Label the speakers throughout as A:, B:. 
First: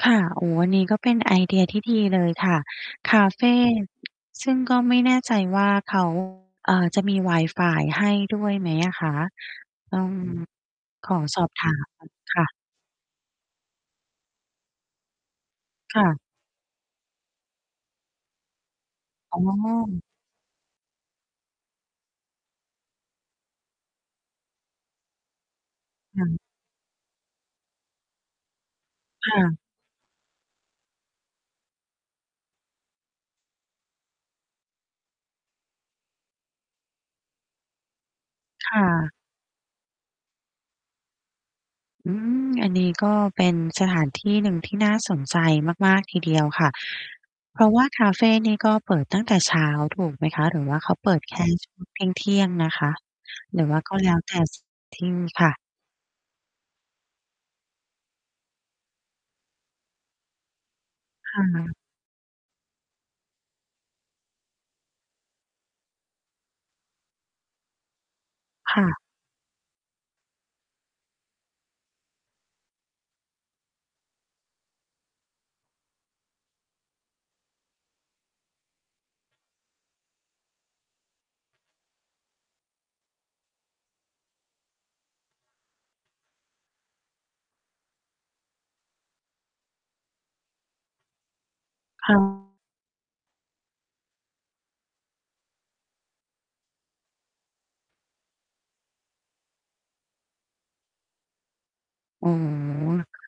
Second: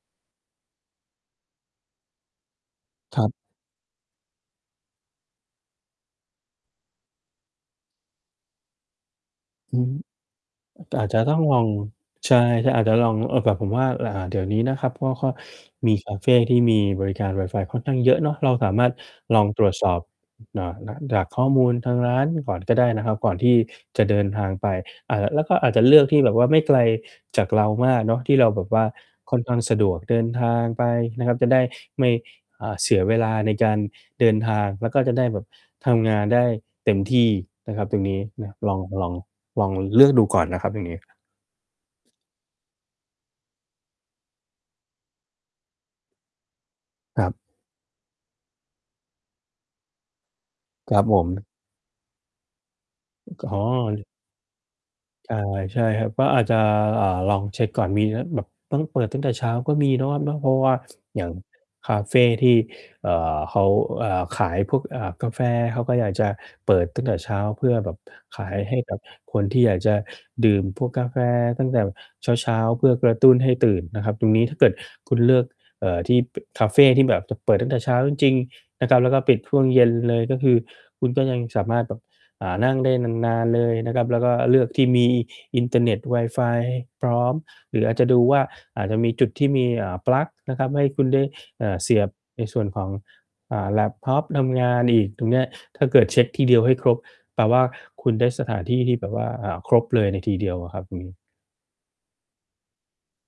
A: ค่ะ อ๋อ อันนี้ก็เป็นไอเดียที่ดีเลยค่ะ ค
B: คร
A: า
B: ับ
A: เฟ ซึ่งก็ไม่แน่ใจว่า เขา เอ่อ จะมีวายฟายให้ด้วยไหมอะคะ?
B: อือ
A: ต้อง
B: อาจ
A: ข
B: จ
A: อ
B: ะต้
A: ส
B: อง
A: อบ
B: ลอ
A: ถ
B: ง
A: ามหน่อย
B: ใช
A: ค่
B: ่
A: ะ
B: อาจจะลอง เอ่อ แบบผมว่า อ่า เดี๋ยวนี้นะครับ เพราะว่าเขามี
A: ค่
B: ค
A: ะ
B: าเฟที่มีบริการวายฟายค่อนข้างเยอะเนาะ เราสามารถ
A: อ
B: ล
A: ๋
B: องตรวจสอบ
A: อ
B: เอ่อ จากข้อมูลทางร้านก่อนก็ได้นะครับ ก่อนที่จะเดินทางไป อ่า ละ แล้วก็อาจจะเลือกที
A: ค
B: ่
A: ่
B: แบบ
A: ะ
B: ว่าไม่ไกลจากเรามากเนาะ ที่เราแบบว่า
A: ค
B: ค่
A: ่
B: อนข้
A: ะ
B: างสะดวกเดินทางไปนะครับ จะได้ไม่ อ่า เสียเวลาในการเดินทาง แล้วก็จะได้แบบทำงานได้เต็มที่นะครับตรงนี้นะ
A: ค
B: ลอ
A: ่
B: ง ลอ
A: ะ
B: ง ลองเลือกดูก่อนนะครับเรื่องนี้ครับ
A: อืม อันนี้ก็เป็นสถานที่หนึ่งที่น่าสนใจมาก ๆ ทีเดียวค่ะ
B: ครับ
A: เพราะว่าคาเฟนี่ก็เปิดตั้งแต่เช้าถูกไหมคะ? หรือว่าเข
B: ค
A: า
B: รับ
A: เป
B: ผ
A: ิดแค
B: ม
A: ่ ช่วง เที่ยง ๆ นะคะ?
B: ก อ๋
A: หรือว่าก็
B: อ
A: แล้วแต่ ที่
B: ใช่
A: ค่ะ
B: ใช่ครับ ก็อาจจะ อ่า ลองเช็กก่อน มีแล้ว แบบต้องเปิดตั้งแต่เช้าก็มีเนาะครับเนาะ เพราะว่า อย่าง
A: ค่ะ
B: คาเฟที่ เอ่อ เขา เอ่อ ขายพวก อ่า กาแฟ เขาก็อยากจะเปิดตั้งแต่เช้า เพื่อแบบขายให
A: ค
B: ้
A: ่
B: ก
A: ะ
B: ับคนที่อยากจะดื่มพวกกาแฟตั้งแต่เช้า ๆ เพื่อกระตุ้นให้ตื่นนะครับ ตรงนี้ถ้าเกิดคุณเลือก เอ่อ ที่ บ คาเฟที่แบบจะเปิดตั้งแต่เช้าจริง ๆ นะครับ แล้วก็ปิดช่วงเย็นเลย ก็คือคุณก็ยังสามารถแบบ อ่า นั่งได้นาน ๆ เลยนะครับ แล้วก็เลือกที่มีอินเทอร์เน็ต วายฟายพร้อม หรืออาจจะดูว่า อาจจะมีจุดที่มี อ่า ปลั๊กนะครับ ให้คุณได้ อ่า เสีย
A: ค
B: บ
A: ่
B: ใน
A: ะ
B: ส่วนของ อ่า แล็ปท็อปทำงานอีก ตรงเนี้ยถ้าเกิดเช็กทีเดียวให้ครบ แปลว่าคุณได้สถานที่ที่แบบว่า อ่า ครบเลยในทีเดียวอะครับ อืม
A: อ๋อ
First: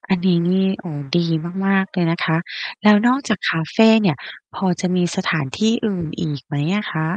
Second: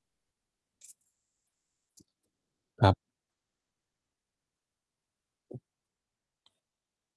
A: อันนี้นี่ โอ้ ดีมาก ๆ เลยนะคะ
B: ค
A: แล
B: รั
A: ้
B: บ
A: วนอกจากคาเฟเนี่ย พอจะมีสถานที่อื่นอีกไหมอะคะ?